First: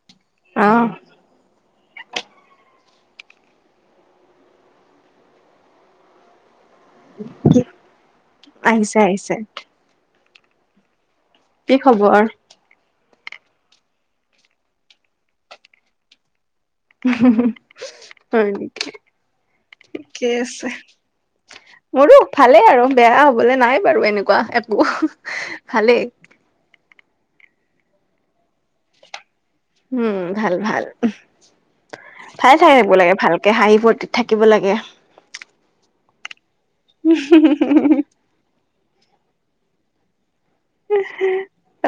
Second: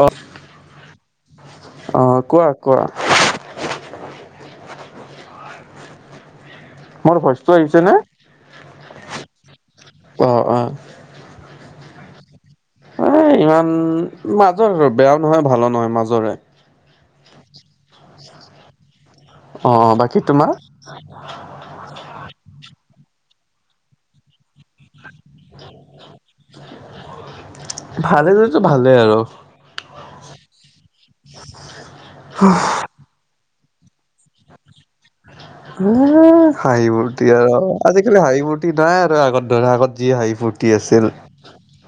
অ অ অ কোৱা কোৱা। মোৰ ভয়চটো আহিছে নে? আহিছে আহিছে। অ অ। কি খবৰ? এই ইমান মাজৰে আৰু বেয়াও নহয় ভালো নহয় মাজৰে। হয় নেকি? অ বাকী থিকে তোমাৰ? আছে? মোৰো ভালেই আৰু বেয়া হবলে নাই বাৰু এনেকুৱা একো। ভালেই। ভালেই যদিতো ভালেই আৰু। উম ভাল ভাল [unintelligible] আহিব লাগে ভাল। তাকে হাঁহি, ফুৰ্তিত থাকিব লাগে। এই হাঁহি -মূৰ্তি আৰু আজিকালি হাঁহি- মূৰ্তি নাই আৰু আগত ধৰা আগত যি হাঁহি- ফূুৰ্তি। উহ হু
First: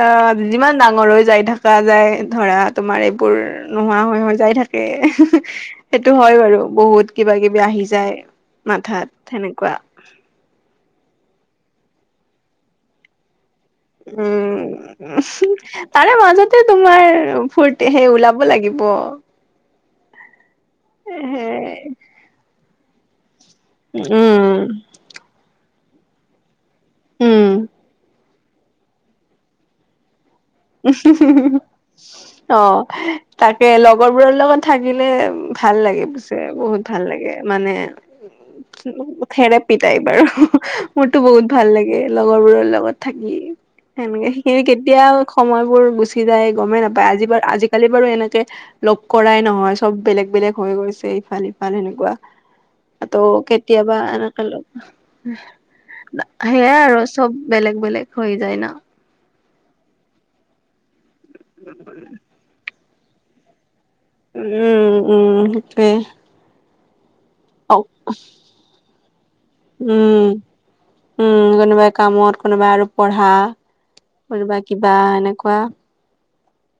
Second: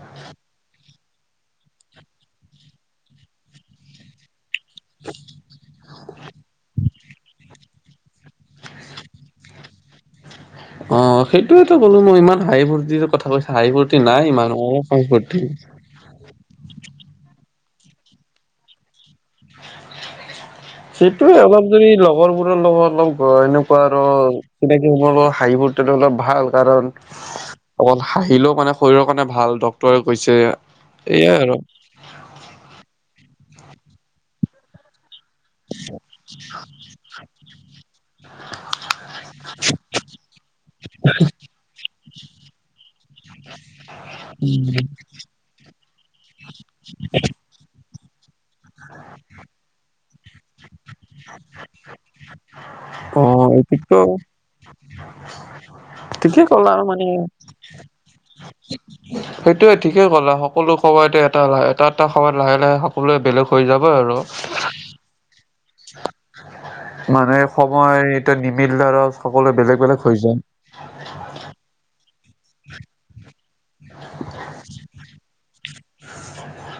অ যিমান ডাঙৰ যাই থকা যায় ধৰা তোমাৰ এইবোৰ নোহোৱা হৈ হৈ যাই থাকে। সেইটো হয় বাৰু বহুত কিবা কিবি আহি যায়। মাথাত হেনেকুৱা। অ সেইটোয়েতো ক'লো মই ইমান হাই -ফূৰ্তিৰ কথা কৈছা হাই ফূৰ্তি নাই ইমান উম অলপ ফূৰ্তি তাৰে মাজতে তোমাৰ ফুৰ্তি সেই ওলাব লাগিব। সেইটোয়ে হে অলপ যদি লগৰবোৰৰ লগত অলপ গৈ এনে আৰু উম কোনে কি সম হাঁহি-ফুৰ্তি হ'লে ভাল। কাৰণ উম অকল হাঁহিলেও মানে শৰীৰৰ কাৰণে ভাল ডক্তৰে কৈছে। এয়াই আৰু অ তাকে লগৰবোৰৰ লগত থাকিলে। ভাল লাগে পিছে বহুত ভাল লাগে মানে। থেৰাপি টাইপ আৰু মোৰতো বহুত ভাল লাগে লগৰবোৰৰ লগত থাকি। সেনেকে সেইখিনি কেতিয়াও সময় বোৰ গুচি যায়। গমেই নাপায় আজি বাৰ আজিকালি বাৰু এনেকে লগ কৰাই নহয় চব বেলেগ- বেলেগ হৈ গৈছে ইফালে সিফালে সেনেকুৱা। তৌ অ কেতিয়াবা এইটোতো এনেকে লগ ঠিকে ক'লা সেয়াই আৰু মানে চব বেলেগ বেলেগ হৈ যায় না। সেইটোয়ে ঠিকে ক'লা সকলো সময়তে এটা ল এটা এটা সময়ত লাহে লাহে সকলোৱে বেলেগ। হৈ যাবই আৰু উম উম মানে অ', সময় এতিয়া নিমিলিলে আৰু সকলোৱে বেলেগ- বেলেগ হৈ উম যায়। উম কোনোবাই কামত কোনোবাই আৰু পঢ়া। কোনোবা কিবা এনেকুৱা। [inaudible]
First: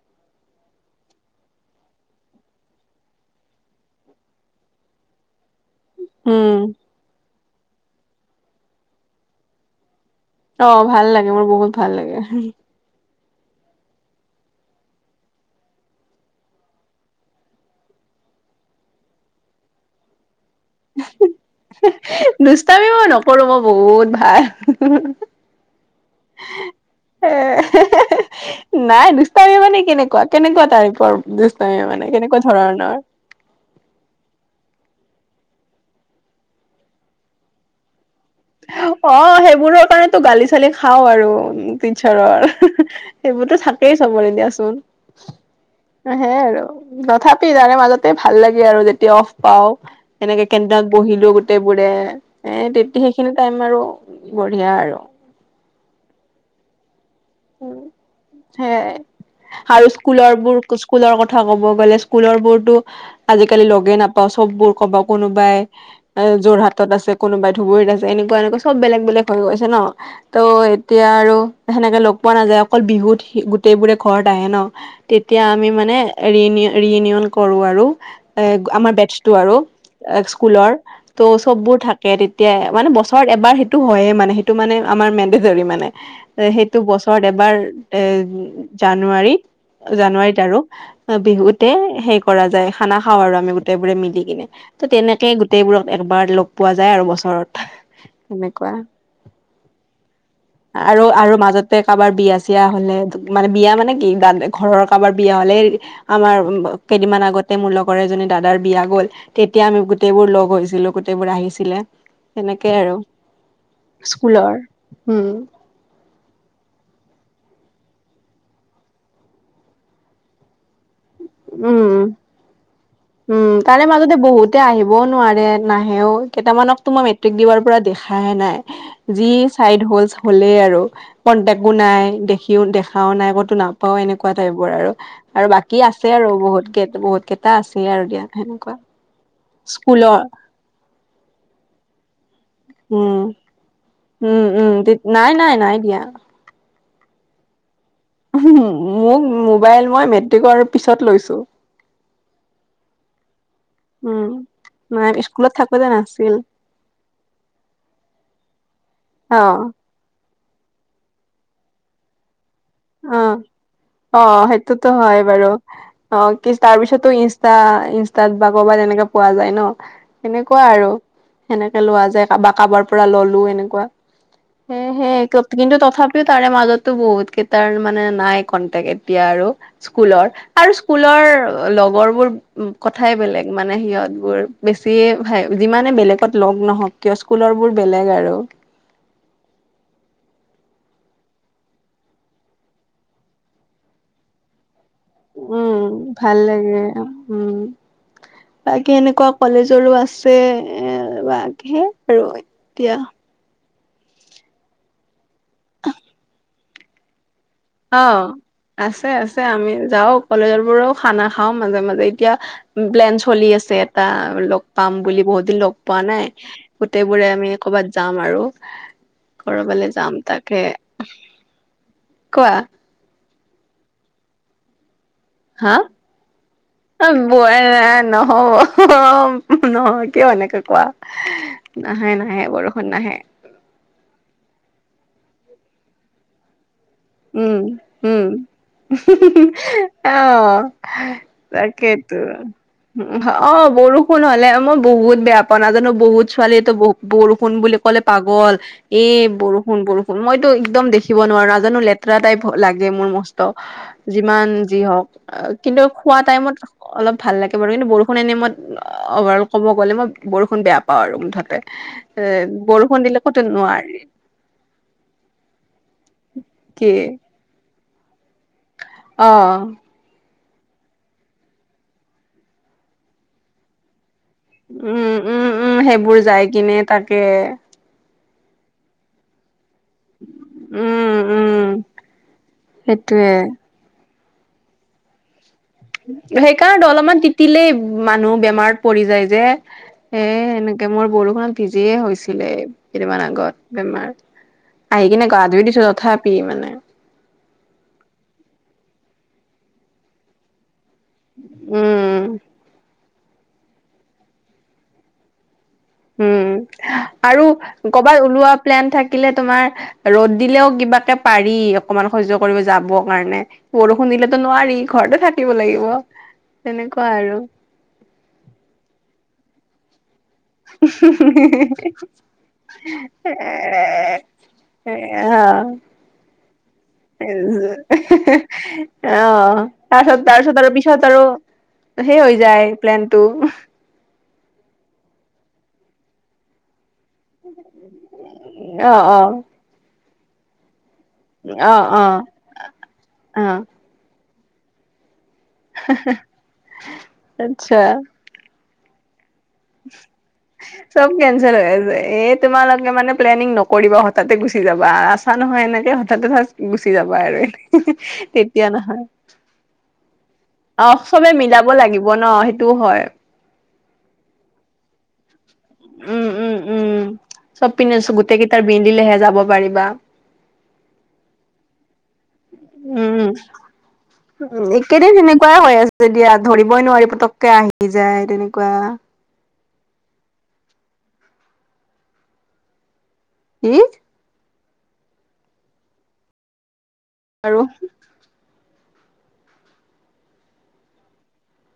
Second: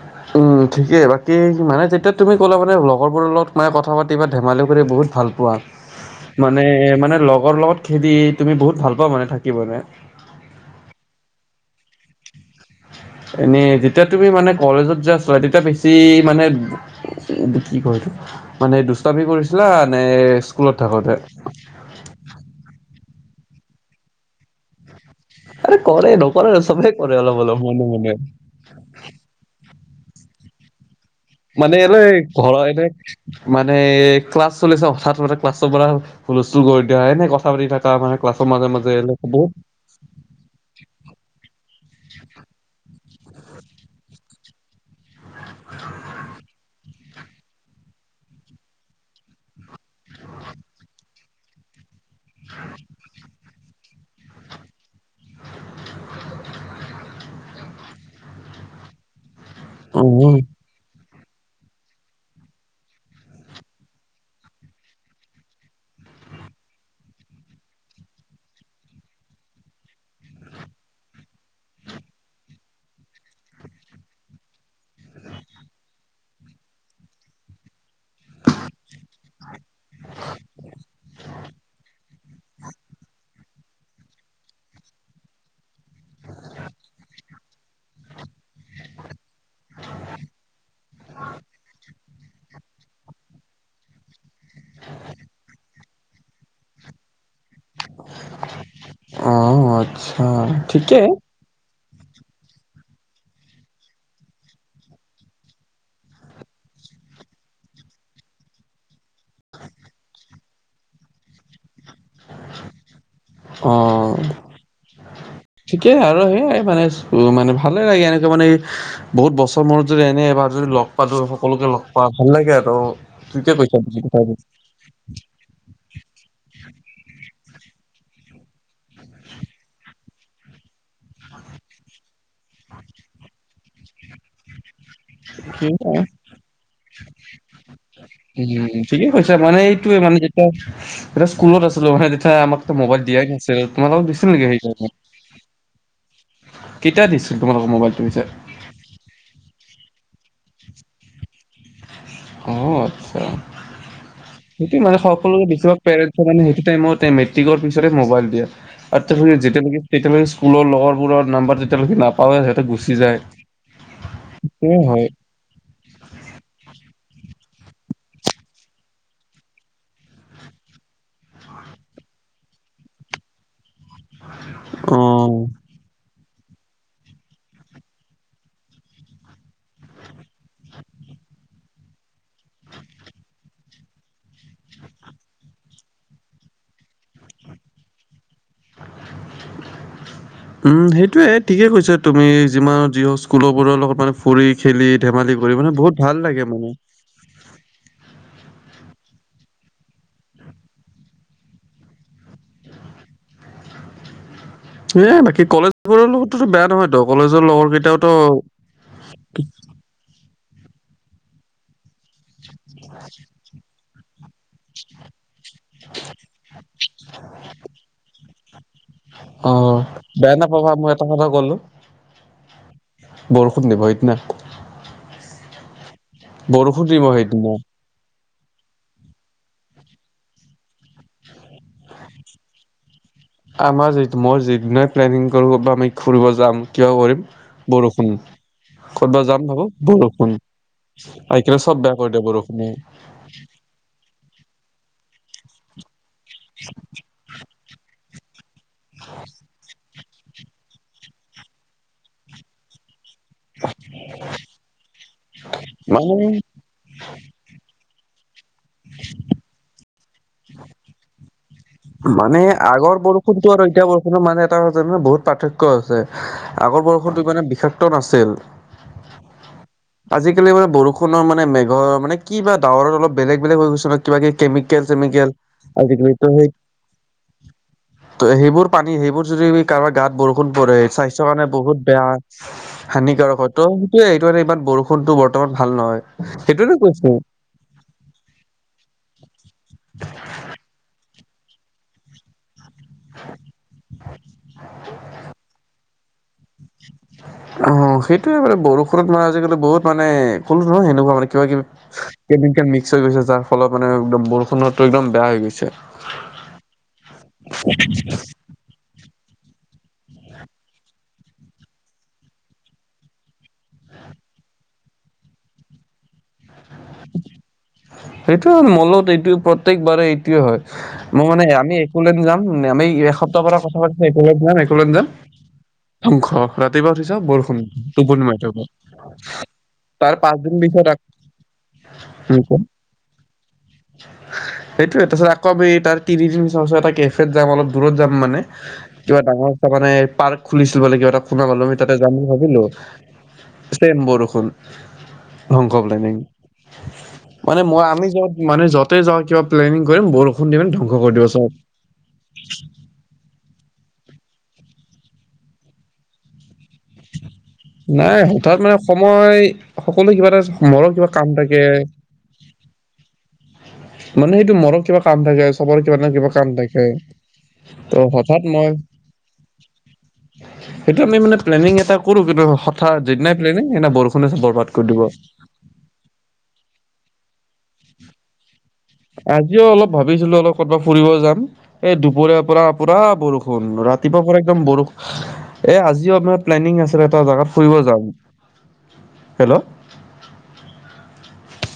ঠিকেই বাকী মানে তেতিয়া তুমি কলা মানে লগৰবোৰৰ লগত মানে কথা পাতিবা ধেমালি কৰি বহুত ভাল পোৱা উম মানে মানে লগৰ লগত খেদি তুমি বহুত ভাল পোৱা মানে থাকি মানে। অ ভাল লাগে মোৰ বহুত ভাল লাগে। এনেই যেতিয়া তুমি মানে কলেজত, যোৱা, চোৱা তেতিয়া বেছি মানে কি কয় এইতো, মানে দুষ্টি কৰিছিলা নে স্কুলত থাকোতে। দূষ্টামি মই নকৰো মই বহুত ভাল। আৰে কৰে নকৰা নহয় চবেই কৰে এ অলপ- আছে অলপ মনে মনে। নাই দূষ্টামি মানে কেনেকুৱা, কেনেকুৱা তাইটপৰ। মানে এনে ঘৰ এনে মানে এ ক্লাছ চলিছে হঠাৎ মানে ক্লাছৰ পৰা হুলস্থুল কৰি দিয়া এনে কথা পাতি থাক তাৰ মানে ক্লছৰ মাজে- মাজে এনে বহুত টো গালি চালি খাওঁ আৰু টিচাৰৰ। সেইবোৰতো থাকেই চবৰে দিয়াচোন। সেইয়া আৰু তথাপি তাৰে মাজতে ভাল লাগে আৰু যেতিয়া অফ পাও। সেনেকে কেন্দাক বহিলো গোটেই বোৰে এ সেইখিনি টাইম আৰু বঢ়িয়া আৰু। সেয়া আৰু অ স্কুলৰ বোৰ স্কুলৰ কথা ক'ব গ'লে স্কুলৰ বোৰতো আজিকালি লগে নাপাও চববোৰ কবা কোনোবাই এ যোৰহাটত আছে কোনোবাই ধুবুৰীত, আছে এনেকুৱা এনেকুৱা চব বেলেগ বেলেগ হৈ গৈছে ন। ত' এতিয়া আৰু সেনেকে লগ পোৱা নাযায় অকল বিহুত গোটেই বোৰে ঘৰত আহে ন। তেতিয়া আমি মানে ৰি-ৰিউনিয়ন কৰো আৰু এ আমাৰ বেথছ্টো আৰু। এ স্কুলৰ ত' সববোৰ থাক তেতিয়া মানে বছৰত এবাৰ সেইটো হয়ে মানে সেইটো মানে আমাৰ মেণ্ডেতৰি মানে। সেইটো বছৰত এবাৰ এ জানুৱাৰী জানুৱাৰীত আৰু বিহুতে সেই কৰা যায় খানা খাওঁ আৰু আমি গোটেই বোৰে মিলি কিনে। ত তেনেকে গোটেইবোৰক একবাৰ লগ পোৱা যায় আৰু বছৰত। তেনেকুৱা অ আচ্ছা আৰু ঠিকেই আৰু মাজত তাতে কাৰোবাৰ বিয়া চিয়া হলে মানে বিয়া মানে কি ঘৰৰ কাৰোবাৰ বিয়া হ'লে আমাৰ কেইদিনমান আগতে মোৰ লগৰ এজনীৰ দাদাৰ বিয়া গ'ল। তেতিয়া আমি গোটেইবোৰ লগ হৈছিলোঁ, গোটেইবোৰ আহিছিলে। সেনেকে আৰু অ স্কুলৰ উম'। ঠিকেই আৰু সেইয়াই মানে মানে ভালে লাগে এনেকুৱা মানে বহুত বছৰ মূৰত যদি এনে এবাৰ যদি লগ পালো সকলোকে লগ উম পা ভাল লাগে আৰু তুতে কৈছা বুজি ক সিহঁতে আহিবও নোৱাৰে নাহেও কেইটামানক তো মই মেট্ৰিক দিয়াৰ পৰা দেখাই নাই। যি চাইড হ'ল হ'লেই আৰু। কনটেক্টো নাই, দেখিও, দেখাও নাই কতো নাপাও এনেকুৱা টাইপৰ আৰু। আৰু বাকী আছে [unintelligible] আৰু বহুত কেই, বহুত কেইটা আছে আৰু দিয়া সেনেকুৱা। ঠিকে কৈছা মানে এইটোয়ে মানে স্কুলৰ যেতিয়া এয়া স্কুলত আছিলো মানে আমাকটো মোবাইল উম দিয়াই নাছিল তোমালোকক উম নেকি উম সেইকাৰণে নাই নাই নাই দিয়া। কেতিয়া দিছিল তোমালোকৰ মোবাইলটো পিছে। মোক মোবাইল মই মেট্ৰিকৰ পিছত লৈছোঁ। অ আচ্ছা উম সেইটো মানে নাই সকলো স্কুলত থাকোতে নাছিল [unintelligible] টাইমত মেট্ৰিকৰ পিছতে মোবাইল দিয়ে। অ [unintelligible] [unintelligible] বা, অ' সেইটোত হয় বাৰু। অ কি তাৰ পিছতো ইনষ্টা ইনষ্টাত বা কৰ'বাত তেনেকে পোৱা যায় ন। সেনেকুৱা আৰু সেনেকে লোৱা যায়, কাৰোবাৰ কাৰোবাৰ পৰা ললো এনেকুৱা। সেই অ সেয়ে কিন্তু তথাপিও তাৰে মাজতো বহুত তাৰ মানে নাই কনটেক্ট এতিয়া আৰু স্কুলৰ আৰু স্কুলৰ লগৰ বোৰ কথাই বেলেগ মানে সিহঁত বোৰ বেছি ভ যিমানে বেলেগত লগ নহওক কিয় স্কুলৰ বোৰ বেলেগ আৰু [unintelligible] উম সেইটোৱে ঠিকেই কৈছা তুমি যিমান যি হওক স্কুলৰবোৰৰ লগত মানে ফুৰি খেলি ধেমালি কৰি মানে বহুত ভাল লাগে মানে বাকী এনেকুৱা কলেজৰো আছে এ ব সে আৰু এতিয়া এ বাকী কলেজোৰ লগতো বেয়া নহয়তো কলেজৰ লগৰ কেই অ আছে আছে আমি যাও কলেজ বোৰও খানা খাও মাজে মাজে এতিয়া প্লেন চলি আছে এটা লগ পাম বুলি বহুত যদি লগ পোৱা নাই গোটেই বোৰে আমি কৰবাত যাম আৰু অ কৰবালে যাম বেয়া তাকে নোপাবা মই এটা কথা ক'লো। কোৱা বৰষুণ দিব সিদনা। হা? ব ন [inaudible] অ হহ নহয় কিয় এনেকে কোৱা। নাহে নাহে বৰষুণ নাহে। আমাৰ যিটো মই যিদিনাই প্লেনিং কৰোঁ বা আমি ফুৰিব যাম কিবা কৰিম উম বৰষুণ উম। ক'তবা যাম উহুহুহু ভাবো বৰষুণ অহ আহিকিনে চব বেয়া কৰি তাকেতো। দিয়ে বৰষুণে উ হ, অ বৰষুণ হ'লে মই বহুত বেয়া পাওঁ নাজানো বহুত ছোৱালীয়েতো ব বৰষুণ বুলি ক'লে পাগল, এ বৰষুণ বৰ ষূণ মইতো একদম দেখিব নোৱাৰা নাজানো লেতেৰা টাইপ লাগে মোৰ মস ত যিমান যি হওক আ কিন্তু মানে খোৱা টাইমত অলপ ভাল লাগে বাৰু কিন্তু বৰষুণ এনে মত অভাৰ ক'ব গ'লে মই বৰষুণ বেয়া পাও আৰু মুঠতে। এ মানে আগৰ বৰষুণ দিলে ক'তো বৰষুণটো আৰু এতিয়া নোৱাৰি বৰষুণত মানে ত জানো বহুত পাৰ্থক্য আছে, আগৰ কি বৰষুণটো মানে বিষাক্ত নাছিল। অ। আজিকালি মানে বৰষূণৰ মানে মেঘৰ মানে কি বা ডাৱৰত অলপ বেলেগ বেলেগ হৈ গৈছে ন কিবা কিবি কেমিকেল- উম চেমিকেল উম উম সেইবোৰ আজিকালিটো যাই সেই কিনে তাকে। ত সেইবোৰ পানী সেইবোৰ যদি আমি কাৰোবাক গাত বৰষুণ পৰে, উম স্বাস্থ্য কাৰণে উম বহুত বেয়া হানিকাৰক সেইটোৱে হয়, ত' সেইটোয়ে এইটো কাৰনে ইমান বৰ ষূণটো বৰ্তমান ভাল নহয়, সেইটোৱেটো কৈছো। তিলেই মানুহ বেমাৰত পৰি যায় যে। হে এনেকে মোৰ বৰষুণত ভিজিয়ে হৈছিলে। কেইদিনমান আগত বেমাৰ আহি কিনে গা ধুই দিছো তথাপি মানে। অ সেইটোয়ে মানে বৰষুণত মানে আজিকালি বহুত মানে কলো নহয় সেনেকুৱা মানে কিবা কি উম কে মিক্স হৈ গৈছে তাৰ ফলত মানে একদম বৰষুণতটো একদম বেয়া হৈ গৈছে। উম আৰু কৰ'বাত ওলোৱা প্লেন থাকিলে তোমাৰ ৰ'দ দিলেও কিবাকে পাৰি, অকমান সহ্য কৰিব যাব কাৰণে। বৰষুণ দিলেতো নোৱাৰি, ঘৰতে থাকিব লাগিব তেনেকুৱা আৰু। সেইটো মলত এইটো প্ৰত্যেকবাৰে টোৱে হয়, মই মানে আমি একোলে নি যাম আমি এসপ্তাহৰ পৰা কথা পাতিছ এক যাম সেইয়া। শংশ এ এহেহে থকা তাৰ অহ পাঁচদিন তাৰচত তাৰপিছত আৰু পিছত আৰু সেই হৈ যায় প্লেনটো উহ সেইটোয়ে তাৰপিছত আকৌ এই তাৰ তিৰিদিন চচ এটাকে ফিত যাম অলপ দূৰত যাম মানে অ', কিবা অ'। ডাঙৰ মানে পাৰ্ক খুলিছিল বোলে কিবা এটা শুনা পালো আমি অ', তাতে যাম অ', বুলি ভাবিলো, অ'। বেছি বৰষুণ। [unintelligible] মানে আচ্ছা। মই আমি যত মানে য তে যাওঁ কিবা প্লেনিং কৰিম বৰষুণ দি মানে ধ্বংস কৰি দিব চব। এৰ এত তোমালোকে মানে প্লেনিং নকৰিবা হঠাতে গুচি যাবা, আছা নহয় এনেকে হঠাতে বাছ গুচি যাবা আৰু নাই এহেহে হঠাৎ তেতিয়া মানে নহয়, সময় সকলো কিবা এটা অ মৰৰ কিবা কাম চবে থাকে মিলাব লাগি বন সেইটো হয়। মানে সেইটো মৰত কিবা কাম থাকে। চবৰে কিবা নহয় উম, কিবা উম, কাম থাকে', উম। চব পিনে ত গোটেই হঠাৎ কেইটাৰ মিলিলেহে যাব পাৰিবা, মই সেইটো আমি মানে প্লেনিং এটা কৰো কিন্তু হঠাৎ উম। যিদিনাই প্লেনিং, সিদিনাই বৰষুণে চফব বৰবাদ উম, কৰি দিব। এইকেইদিন তেনেকুৱাই হৈ আছে দিয়া, ধৰিবই নোৱাৰি পতককে আহি যায় তেনেকুৱা। আজিও অলপ ভাবিছিলো অলপ কৰ'ৰবাত ফুৰিব যাম, এই দুপৰীয়া পৰা, পুৰা বৰষুণ কি ৰা ৰাতিপুৱাৰ পৰা একদম বৰষুণ, এ আজিও আমাৰ প্লেনিং আছিল এটা জেগাত আৰু ফুৰিব যাম। হেল্ল'।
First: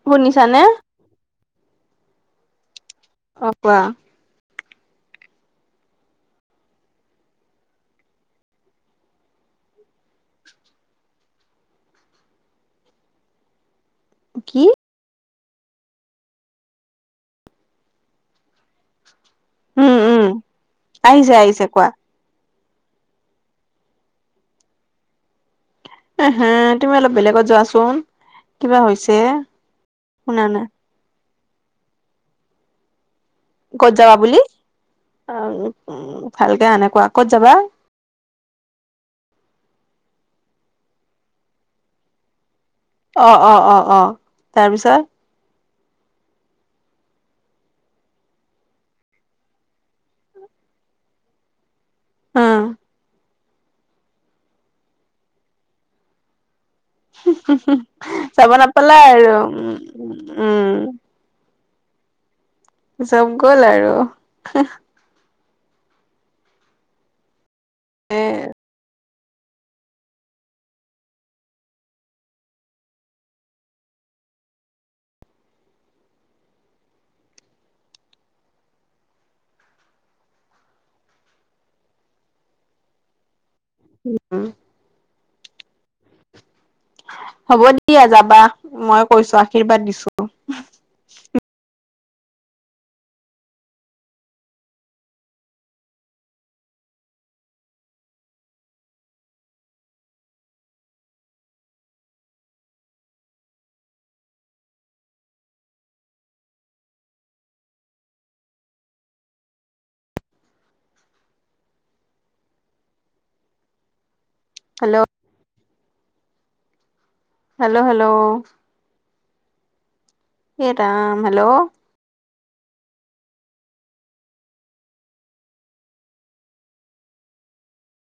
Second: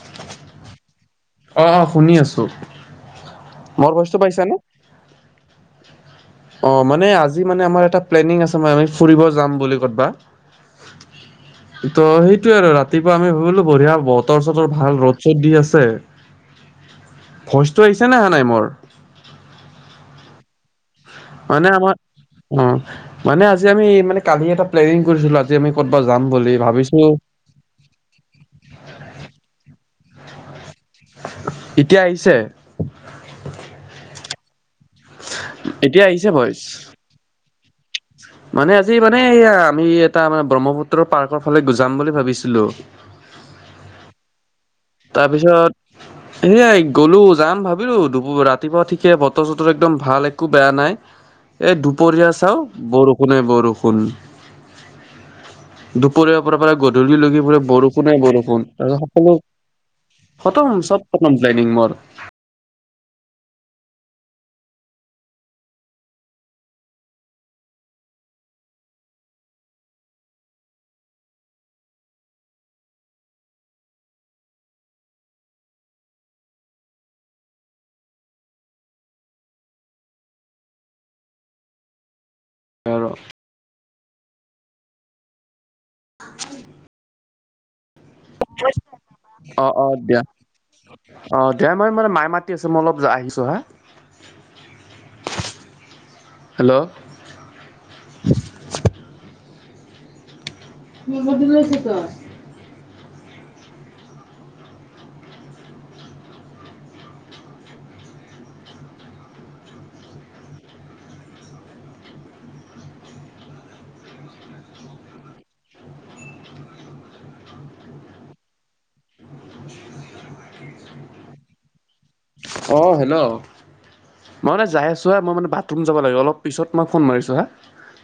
শুনিছা নে? অ', অ' শুনি আছো, অ', কোৱা। মোৰ ভইচটো পাইছানে? অ', মানে আজি মানে আমাৰ এটা প্লেনিং আছে, ম আমি ফুৰিব যাম বুলি ক'বাত। ত' সেইটোয়ে আৰু ৰাতিপুৱা আমি ভাবিলো বঢ়িয়া বতৰ কি? চতৰ ভাল ৰ'দ চ'দ দি আছে, ভইচটো আহিছে নে অহা নাই মোৰ? উম, উম। আহিছে আহিছে মানে কোৱা আমাৰ, অ', মানে আজি আমি মানে কালি এটা প্লেনিং কৰিছিলো যে আমি কৰবাত যাম। এ হে, বুলি তুমি ভাবিছো অলপ বেলেগত যোৱাচোন, কিবা হৈছে, শুনা নাই। এতিয়া আহিছে? ক'ত যাবা বুলি, উ এতিয়া আহিছে ভইচ। ভালকে আহা নাই কোৱা ক'ত যাবা? মানে আজি মানে এ আমি এটা মানে ব্ৰহ্মপুত্ৰৰ পাৰ্কৰ ফালে গ জাম বুলি ভাবিছিলো। অ', অ', অ', অ', তাৰপিছত তাৰপিছত এনেই গ'লো, যাম ভাবিলো দু ৰাতিপুৱা ঠিকে বতৰ চতৰ একদম ভাল একো বেয়া নাই। এই দু দুপৰীয়া চাওঁ, উম বৰষুণে বৰষুণ দুপৰীয়াৰ পৰা পৰা গধু লগি লগি পৰে বৰষুণে যাব বৰষুণ তাৰ নাপালা আৰু সকলো উম উম। খতম, চব খতম প্লেনিং মোৰ। জব গ'ল আৰু। এ উম। উম। [inaudible] হ'ব দিয়া যাবা, মই কৈছো অ আশীৰ্বাদ অ দিছো। দিয়া। অ', দিয়া মই মানে মাই মাতি আছ মই অলপ আহিছো হা। হেল্ল'। [unintelligible] হেল্ল'। Hello, hello. এইৰাম, হেল্ল'। অ', হেল্ল'। মই মানে যাই আছো হা, মই মানে বাথৰুম যাব লাগিব অলপ পিছত মই ফোন মাৰিছো হা।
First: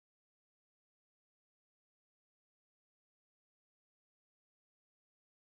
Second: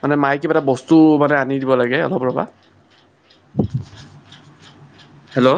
মানে মায়ে কিবা এটা বস্তু মানে আনি দিব লাগে অলপ ৰবা। হেল্ল'।